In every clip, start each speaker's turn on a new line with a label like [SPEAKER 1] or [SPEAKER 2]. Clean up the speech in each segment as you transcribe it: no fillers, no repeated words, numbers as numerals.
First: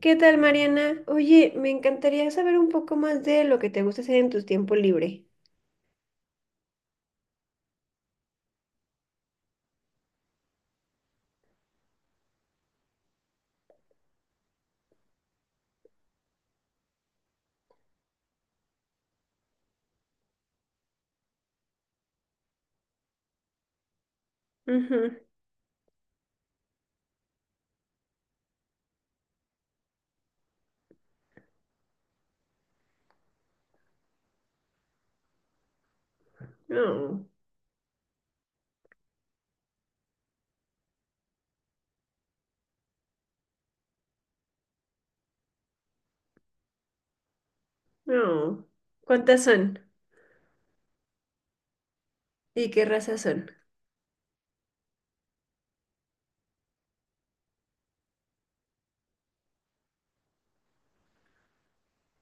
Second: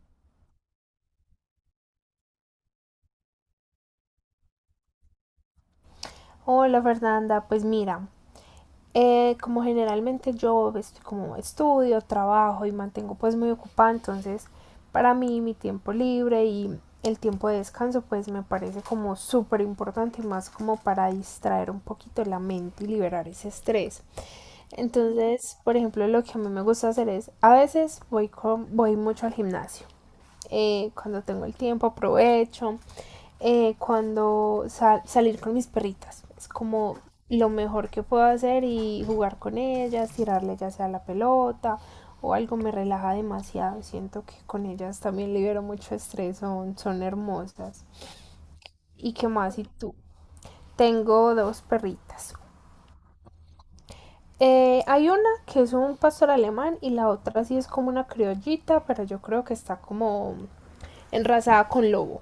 [SPEAKER 1] ¿Qué tal, Mariana? Oye, me encantaría saber un poco más de lo que te gusta hacer en tu tiempo libre.
[SPEAKER 2] Hola Fernanda, pues mira, como generalmente yo estoy como estudio, trabajo y mantengo pues muy ocupada. Entonces, para mí, mi tiempo libre y el tiempo de descanso pues me parece como súper importante y más como para distraer un poquito la mente y liberar ese estrés.
[SPEAKER 1] Ujú.
[SPEAKER 2] Entonces, por ejemplo, lo que a mí me gusta hacer es, a veces voy mucho al gimnasio. Cuando tengo el tiempo aprovecho. Cuando salir con mis perritas. Es como
[SPEAKER 1] No,
[SPEAKER 2] lo mejor que puedo hacer y jugar con ellas, tirarle ya sea la pelota o algo me relaja demasiado. Siento que con ellas también libero mucho estrés, son hermosas.
[SPEAKER 1] no.
[SPEAKER 2] ¿Y qué
[SPEAKER 1] ¿Cuántas
[SPEAKER 2] más? ¿Y
[SPEAKER 1] son?
[SPEAKER 2] tú? Tengo dos perritas.
[SPEAKER 1] ¿Y qué razas son?
[SPEAKER 2] Hay una que es un pastor alemán y la otra sí es como una criollita, pero yo creo que está como enrasada con lobo.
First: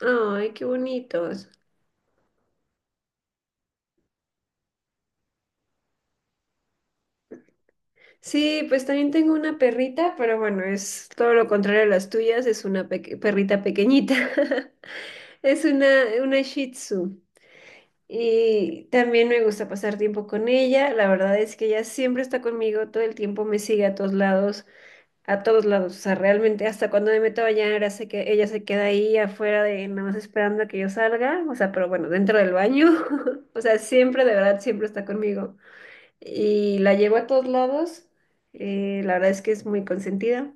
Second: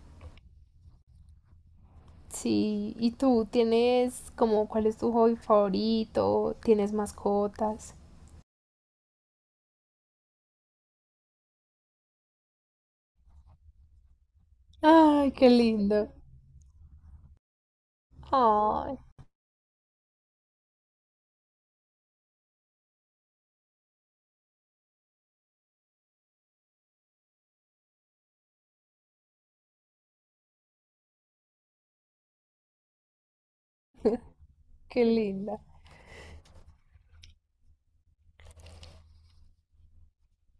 [SPEAKER 1] Ay, qué bonitos.
[SPEAKER 2] Sí, ¿y tú tienes como cuál es tu hobby favorito? ¿Tienes mascotas?
[SPEAKER 1] Sí, pues también tengo una perrita, pero bueno, es todo lo contrario a las tuyas, es una perrita pequeñita.
[SPEAKER 2] Ay, qué
[SPEAKER 1] Es una,
[SPEAKER 2] lindo.
[SPEAKER 1] una Shih Tzu. Y
[SPEAKER 2] Ay,
[SPEAKER 1] también me gusta pasar tiempo con ella. La verdad es que ella siempre está conmigo, todo el tiempo me sigue a todos lados, a todos lados. O sea, realmente hasta cuando me meto a bañar, hace que ella se queda ahí afuera de nada más esperando a que yo salga. O sea, pero bueno, dentro del baño. O sea, siempre, de verdad, siempre
[SPEAKER 2] qué
[SPEAKER 1] está
[SPEAKER 2] linda.
[SPEAKER 1] conmigo. Y la llevo a todos lados. La verdad es que es muy consentida.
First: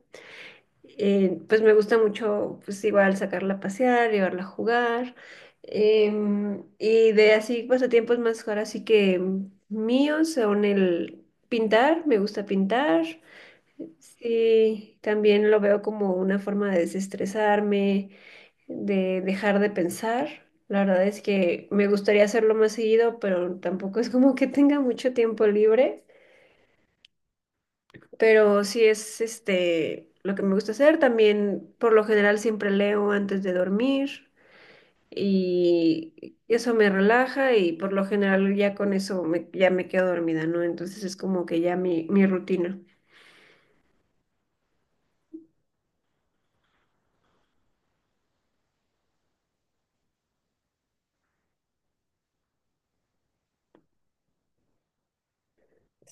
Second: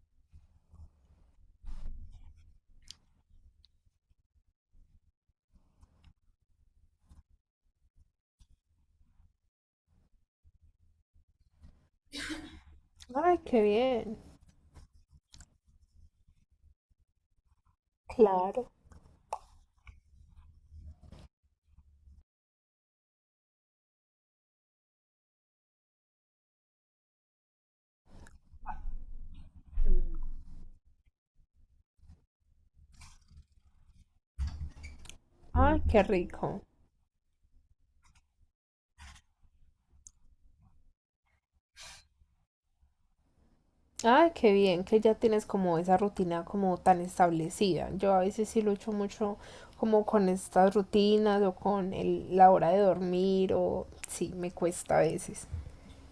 [SPEAKER 1] Pues me gusta mucho, pues igual sacarla a pasear, llevarla a jugar. Y de así pasatiempos más ahora sí que míos son el pintar, me gusta pintar.
[SPEAKER 2] Ay, qué bien.
[SPEAKER 1] Sí, también lo veo como una forma de desestresarme,
[SPEAKER 2] Claro.
[SPEAKER 1] de dejar de pensar. La verdad es que me gustaría hacerlo más seguido, pero tampoco es como que tenga mucho tiempo libre. Pero sí es este lo que me gusta hacer. También, por lo general, siempre leo antes de dormir
[SPEAKER 2] Ay, qué
[SPEAKER 1] y
[SPEAKER 2] rico.
[SPEAKER 1] eso me relaja y por lo general ya con eso ya me quedo dormida, ¿no? Entonces es como que ya mi rutina.
[SPEAKER 2] Ay, qué bien que ya tienes como esa rutina como tan establecida. Yo a veces sí lucho mucho como con estas rutinas o con la hora de dormir o sí, me cuesta a veces.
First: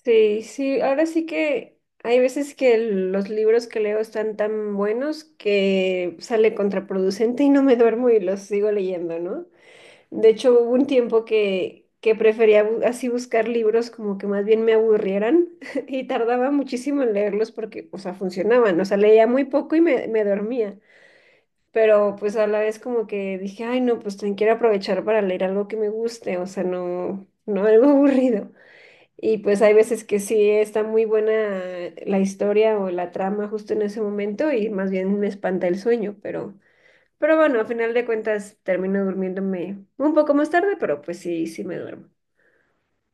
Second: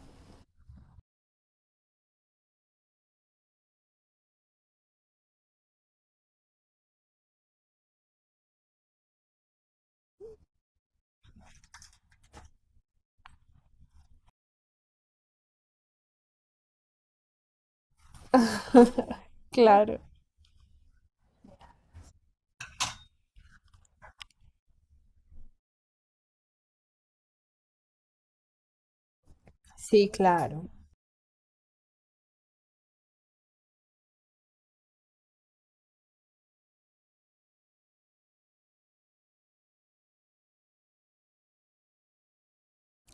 [SPEAKER 1] Sí, sí, ahora sí que hay veces que los libros que leo están tan buenos que sale contraproducente y no me duermo y los sigo leyendo, ¿no? De hecho, hubo un tiempo que prefería así buscar libros como que más bien me aburrieran y tardaba muchísimo en leerlos porque, o sea, funcionaban, o sea, leía muy poco y
[SPEAKER 2] Claro.
[SPEAKER 1] me dormía, pero pues a la vez como que dije, ay, no, pues también quiero aprovechar para leer algo que me guste, o sea, no algo aburrido. Y pues hay veces
[SPEAKER 2] Sí,
[SPEAKER 1] que sí
[SPEAKER 2] claro.
[SPEAKER 1] está muy buena la historia o la trama justo en ese momento y más bien me espanta el sueño, pero... Pero bueno, a final de cuentas termino durmiéndome un poco más tarde, pero pues sí, sí me duermo.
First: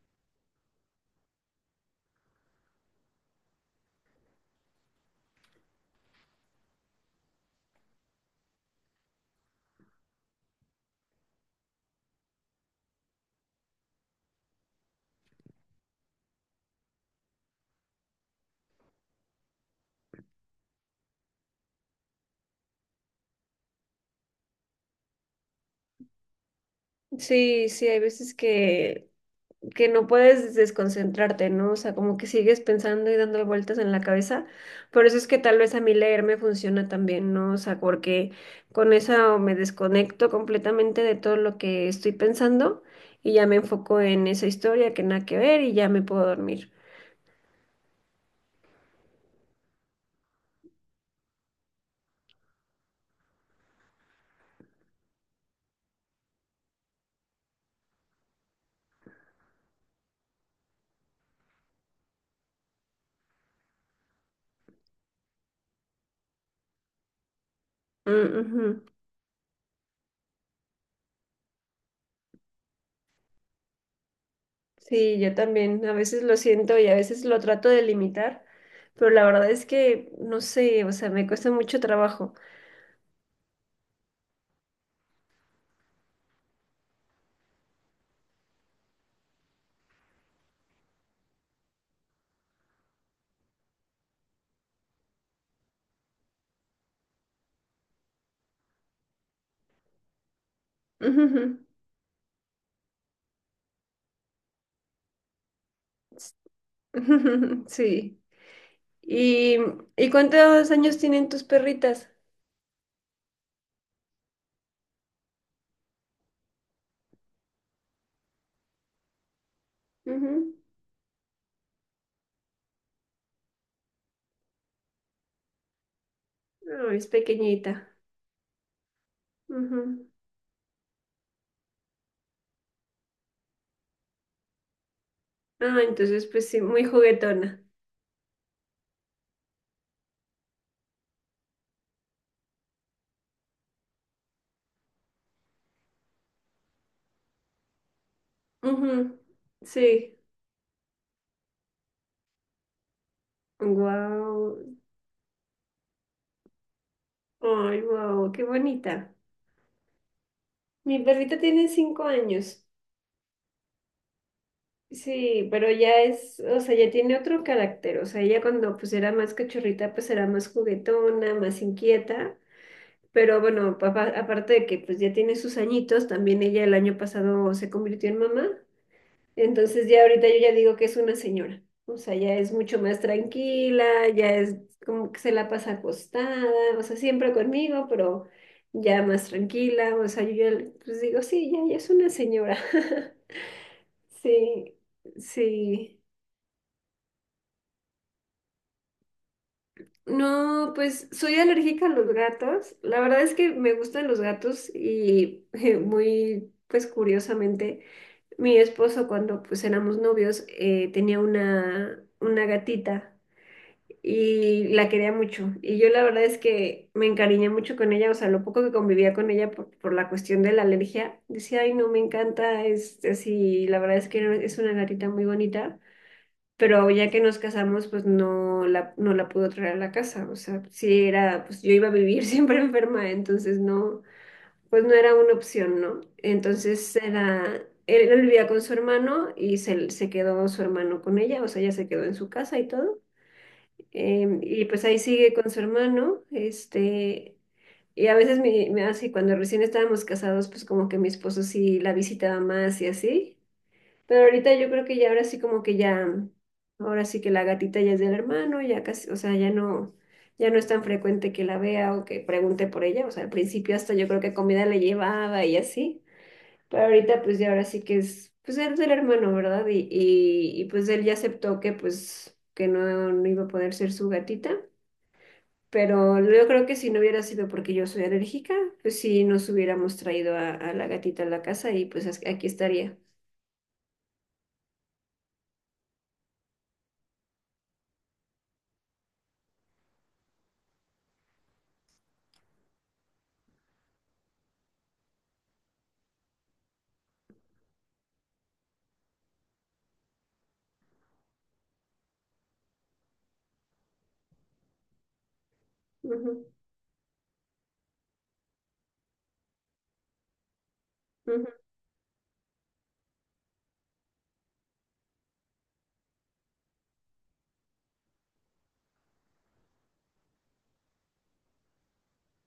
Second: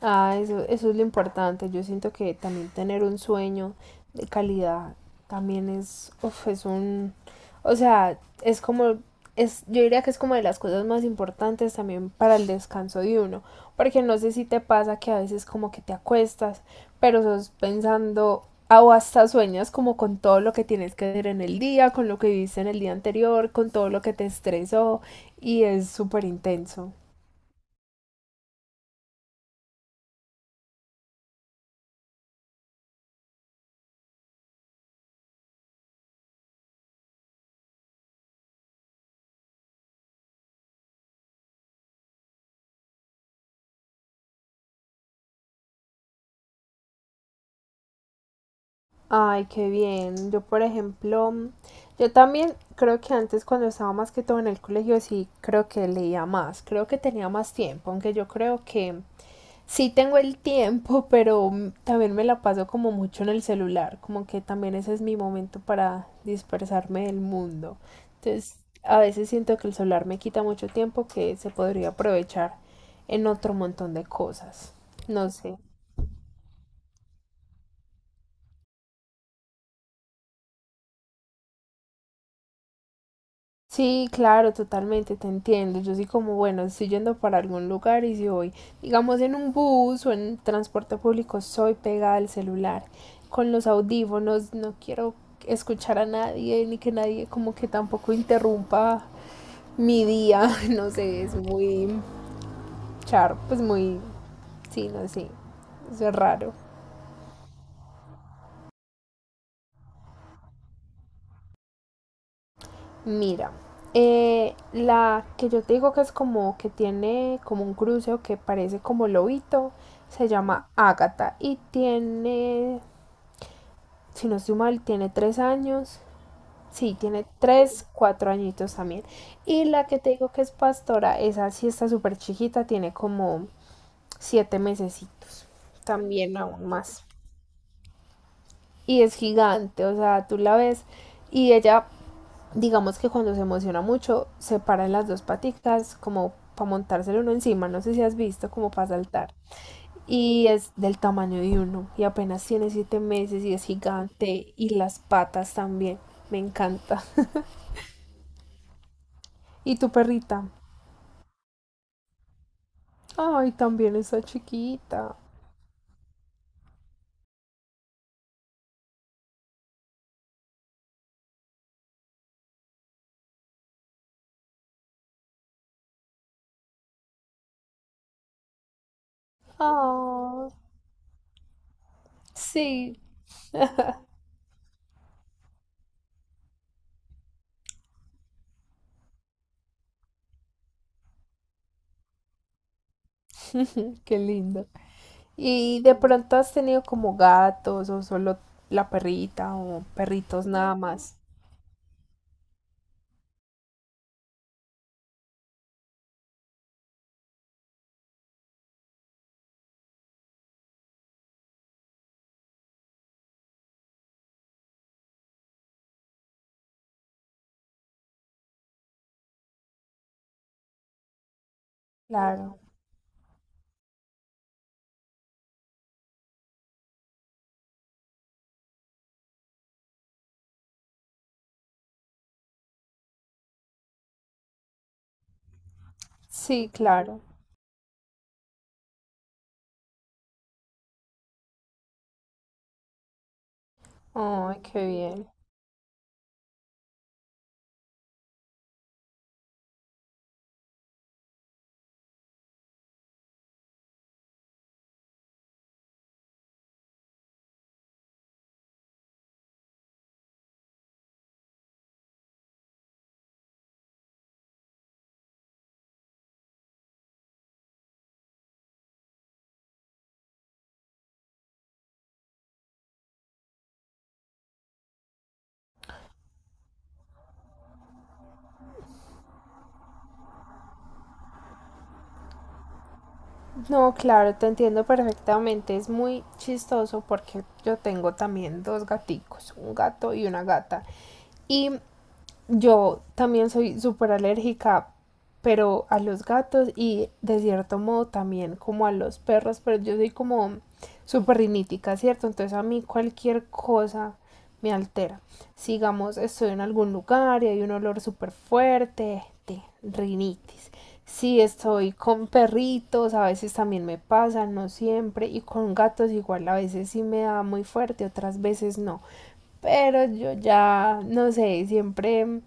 [SPEAKER 2] Ah, eso es lo importante. Yo siento que también tener un sueño de calidad también es, uf, es un, o sea, es como, yo diría que es como de las cosas más importantes también para el descanso de uno, porque no sé si te pasa que a veces como que te acuestas, pero sos pensando ah, o hasta sueñas como con todo lo que tienes que hacer en el día, con lo que viviste en el día anterior, con todo lo que te estresó y es súper intenso.
[SPEAKER 1] Sí, sí, hay veces que no puedes desconcentrarte, ¿no? O sea, como que sigues pensando y dando vueltas en la cabeza. Por eso es que tal vez a mí leer me funciona también, ¿no? O sea, porque con eso me desconecto completamente de todo lo que estoy pensando y ya me enfoco en esa historia que nada que ver y ya me puedo dormir.
[SPEAKER 2] Ay, qué bien. Yo, por ejemplo, yo también creo que antes cuando estaba más que todo en el colegio, sí creo que leía más, creo que tenía más tiempo, aunque yo creo que sí tengo el tiempo, pero también me la paso como mucho en el celular, como que también ese es mi momento para dispersarme del mundo.
[SPEAKER 1] Mm,
[SPEAKER 2] Entonces,
[SPEAKER 1] ujú.
[SPEAKER 2] a veces siento que el celular me quita mucho tiempo que se podría aprovechar en otro montón de cosas.
[SPEAKER 1] Sí,
[SPEAKER 2] No
[SPEAKER 1] yo
[SPEAKER 2] sé.
[SPEAKER 1] también a veces lo siento y a veces lo trato de limitar, pero la verdad es que no sé, o sea, me cuesta mucho trabajo.
[SPEAKER 2] Sí, claro, totalmente, te entiendo. Yo sí como, bueno, estoy yendo para algún lugar y si voy, digamos, en un bus o en transporte público, soy pegada al celular, con los audífonos, no quiero escuchar a nadie, ni que nadie como que tampoco interrumpa mi día, no sé, es
[SPEAKER 1] Ujujú.
[SPEAKER 2] muy char, pues muy, sí, no sé, eso es raro.
[SPEAKER 1] Sí. ¿Y, y cuántos años tienen tus perritas?
[SPEAKER 2] Mira, la que yo te digo que es como que tiene como un cruceo que parece como lobito, se
[SPEAKER 1] Ujú.
[SPEAKER 2] llama Ágata y tiene, si no estoy mal, tiene 3 años.
[SPEAKER 1] No,
[SPEAKER 2] Sí,
[SPEAKER 1] es
[SPEAKER 2] tiene tres,
[SPEAKER 1] pequeñita.
[SPEAKER 2] cuatro añitos también. Y la que
[SPEAKER 1] Ujú.
[SPEAKER 2] te digo que es pastora, esa sí está súper chiquita, tiene como 7 mesecitos,
[SPEAKER 1] Ah, entonces
[SPEAKER 2] también
[SPEAKER 1] pues sí,
[SPEAKER 2] aún
[SPEAKER 1] muy
[SPEAKER 2] más.
[SPEAKER 1] juguetona.
[SPEAKER 2] Y es gigante, o sea, tú la ves y ella digamos que cuando se emociona mucho, se para en las dos paticas como para montárselo uno encima, no sé si has visto como para
[SPEAKER 1] Ujú.
[SPEAKER 2] saltar.
[SPEAKER 1] Sí.
[SPEAKER 2] Y es del tamaño de uno y apenas tiene 7 meses y es gigante
[SPEAKER 1] Wow.
[SPEAKER 2] y las patas también, me encanta.
[SPEAKER 1] Ay, wow, qué bonita.
[SPEAKER 2] ¿Y tu perrita?
[SPEAKER 1] Mi perrita tiene 5 años.
[SPEAKER 2] Ay, también está chiquita.
[SPEAKER 1] Sí, pero ya es, o sea, ya tiene otro carácter, o sea, ella cuando pues era más cachorrita, pues era más juguetona, más inquieta, pero bueno, papá, aparte de que pues ya tiene sus añitos, también ella el año pasado se convirtió en mamá, entonces ya ahorita yo
[SPEAKER 2] Ah,
[SPEAKER 1] ya digo que es una señora, o sea, ya es mucho
[SPEAKER 2] sí,
[SPEAKER 1] más tranquila, ya es como que se la pasa acostada, o sea, siempre conmigo, pero ya más tranquila, o sea, yo ya pues digo, sí, ya, ya es una señora,
[SPEAKER 2] qué lindo.
[SPEAKER 1] sí,
[SPEAKER 2] ¿Y de
[SPEAKER 1] sí.
[SPEAKER 2] pronto has tenido como gatos o solo la perrita o perritos
[SPEAKER 1] No,
[SPEAKER 2] nada
[SPEAKER 1] pues
[SPEAKER 2] más?
[SPEAKER 1] soy alérgica a los gatos. La verdad es que me gustan los gatos y muy, pues curiosamente, mi esposo cuando pues éramos novios tenía una gatita y la quería mucho. Y yo la verdad es que me encariñé mucho con ella, o sea, lo poco que convivía con ella por la cuestión de la alergia, decía, ay, no, me
[SPEAKER 2] Claro,
[SPEAKER 1] encanta, es así, la verdad es que es una gatita muy bonita, pero ya que nos casamos, pues no la pudo traer a la casa, o sea, sí era, pues yo iba a vivir siempre enferma, entonces no, pues no era una opción, ¿no?
[SPEAKER 2] sí,
[SPEAKER 1] Entonces
[SPEAKER 2] claro.
[SPEAKER 1] era, él vivía con su hermano y se quedó su hermano con ella, o sea, ella se quedó en su casa y todo,
[SPEAKER 2] Ay,
[SPEAKER 1] y pues
[SPEAKER 2] qué
[SPEAKER 1] ahí
[SPEAKER 2] bien.
[SPEAKER 1] sigue con su hermano, este... Y a veces me así, cuando recién estábamos casados, pues como que mi esposo sí la visitaba más y así. Pero ahorita yo creo que ya ahora sí como que ya, ahora sí que la gatita ya es del hermano, ya casi, o sea, ya no, ya no es tan frecuente que la vea o que pregunte por ella. O sea, al principio hasta yo creo que comida le llevaba y así. Pero ahorita pues ya ahora sí que es, pues él es del hermano, ¿verdad? Y pues él ya aceptó que pues que no, no iba a poder ser su gatita. Pero yo creo que si no hubiera sido porque yo soy alérgica, pues sí nos hubiéramos traído a la gatita a la casa y pues aquí estaría.
[SPEAKER 2] No, claro, te entiendo perfectamente. Es muy chistoso porque yo tengo también dos gaticos, un gato y una gata. Y yo también soy súper alérgica, pero a los gatos y de cierto modo también como a los perros, pero yo soy como súper rinítica, ¿cierto? Entonces a mí cualquier cosa me altera. Sigamos,
[SPEAKER 1] Ujú,
[SPEAKER 2] estoy en algún lugar y hay un olor súper fuerte de rinitis. Si
[SPEAKER 1] ujú.
[SPEAKER 2] estoy con perritos, a veces también me pasa, no siempre, y con gatos igual, a veces sí me da muy fuerte, otras veces no. Pero yo ya, no sé, siempre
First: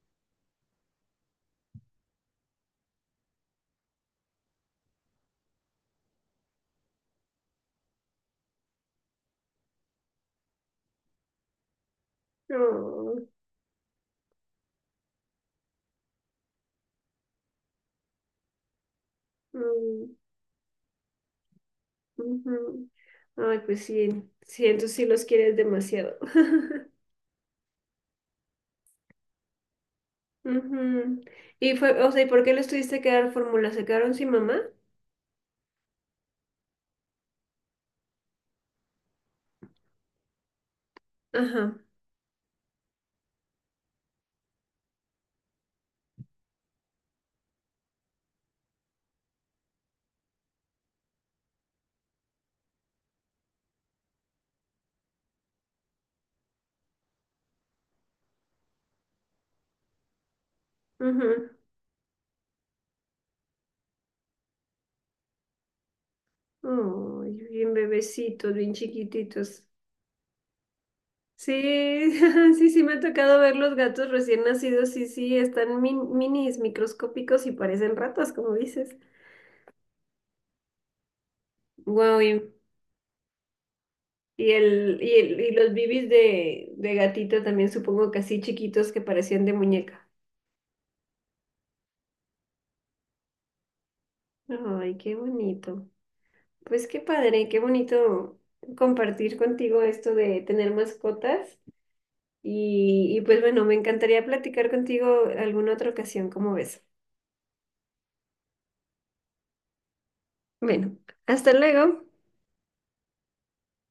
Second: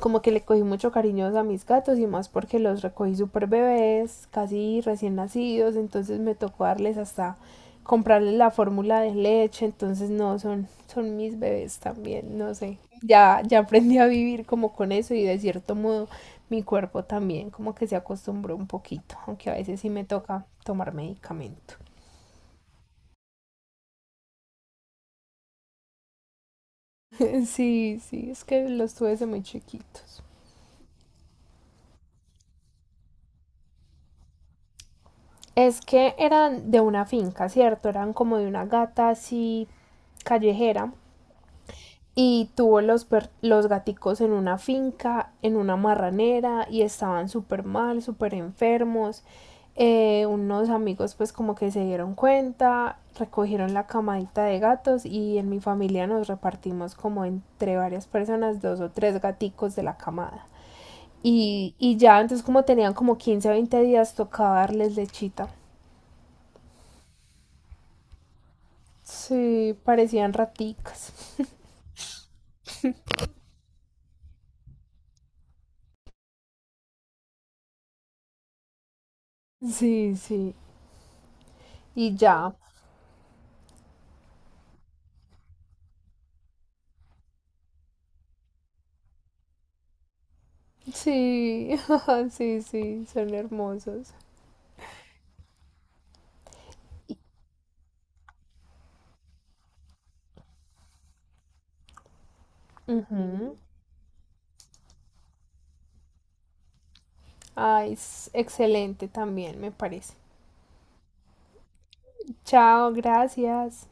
[SPEAKER 2] como que le cogí mucho cariño a mis gatos y más porque los recogí súper bebés, casi recién nacidos, entonces me tocó darles hasta comprarles la fórmula de leche, entonces no, son mis bebés también, no sé.
[SPEAKER 1] No.
[SPEAKER 2] Ya, ya aprendí a vivir como con eso y de cierto modo mi cuerpo también como que se acostumbró un poquito, aunque a veces sí me
[SPEAKER 1] Mm,
[SPEAKER 2] toca tomar medicamento.
[SPEAKER 1] ujú. Ay, pues sí, sí, entonces sí los quieres demasiado.
[SPEAKER 2] Sí, sí, es que los tuve desde muy chiquitos.
[SPEAKER 1] Ujú. Y fue, o sea, ¿y por qué les tuviste que dar fórmula? ¿Se quedaron sin mamá?
[SPEAKER 2] Es que eran de una finca, ¿cierto? Eran como de una gata así callejera
[SPEAKER 1] Ajá.
[SPEAKER 2] y tuvo los gaticos en una finca, en una marranera y estaban súper mal, súper enfermos. Unos amigos pues como que se dieron cuenta, recogieron la camadita de gatos y en mi familia nos repartimos como entre varias personas dos o tres gaticos de la camada.
[SPEAKER 1] Ujú.
[SPEAKER 2] Y ya entonces como tenían como 15 o 20 días tocaba darles lechita.
[SPEAKER 1] Ay, bien bebecitos, bien chiquititos.
[SPEAKER 2] Sí, parecían raticas.
[SPEAKER 1] Sí, sí, sí, me ha tocado ver los gatos recién nacidos. Sí, sí, están minis, microscópicos y parecen ratas, como dices.
[SPEAKER 2] Sí, sí. Y
[SPEAKER 1] Wow,
[SPEAKER 2] ya.
[SPEAKER 1] y el, y los bibis de gatito también supongo que así chiquitos que parecían de muñeca.
[SPEAKER 2] Sí, sí, sí, son hermosos.
[SPEAKER 1] Ay, qué bonito. Pues qué padre, qué bonito compartir contigo esto de tener mascotas. Y pues
[SPEAKER 2] Ujú.
[SPEAKER 1] bueno, me encantaría platicar contigo alguna otra ocasión, como ves.
[SPEAKER 2] Ay, es excelente también, me parece.
[SPEAKER 1] Bueno, hasta luego.
[SPEAKER 2] Chao, gracias.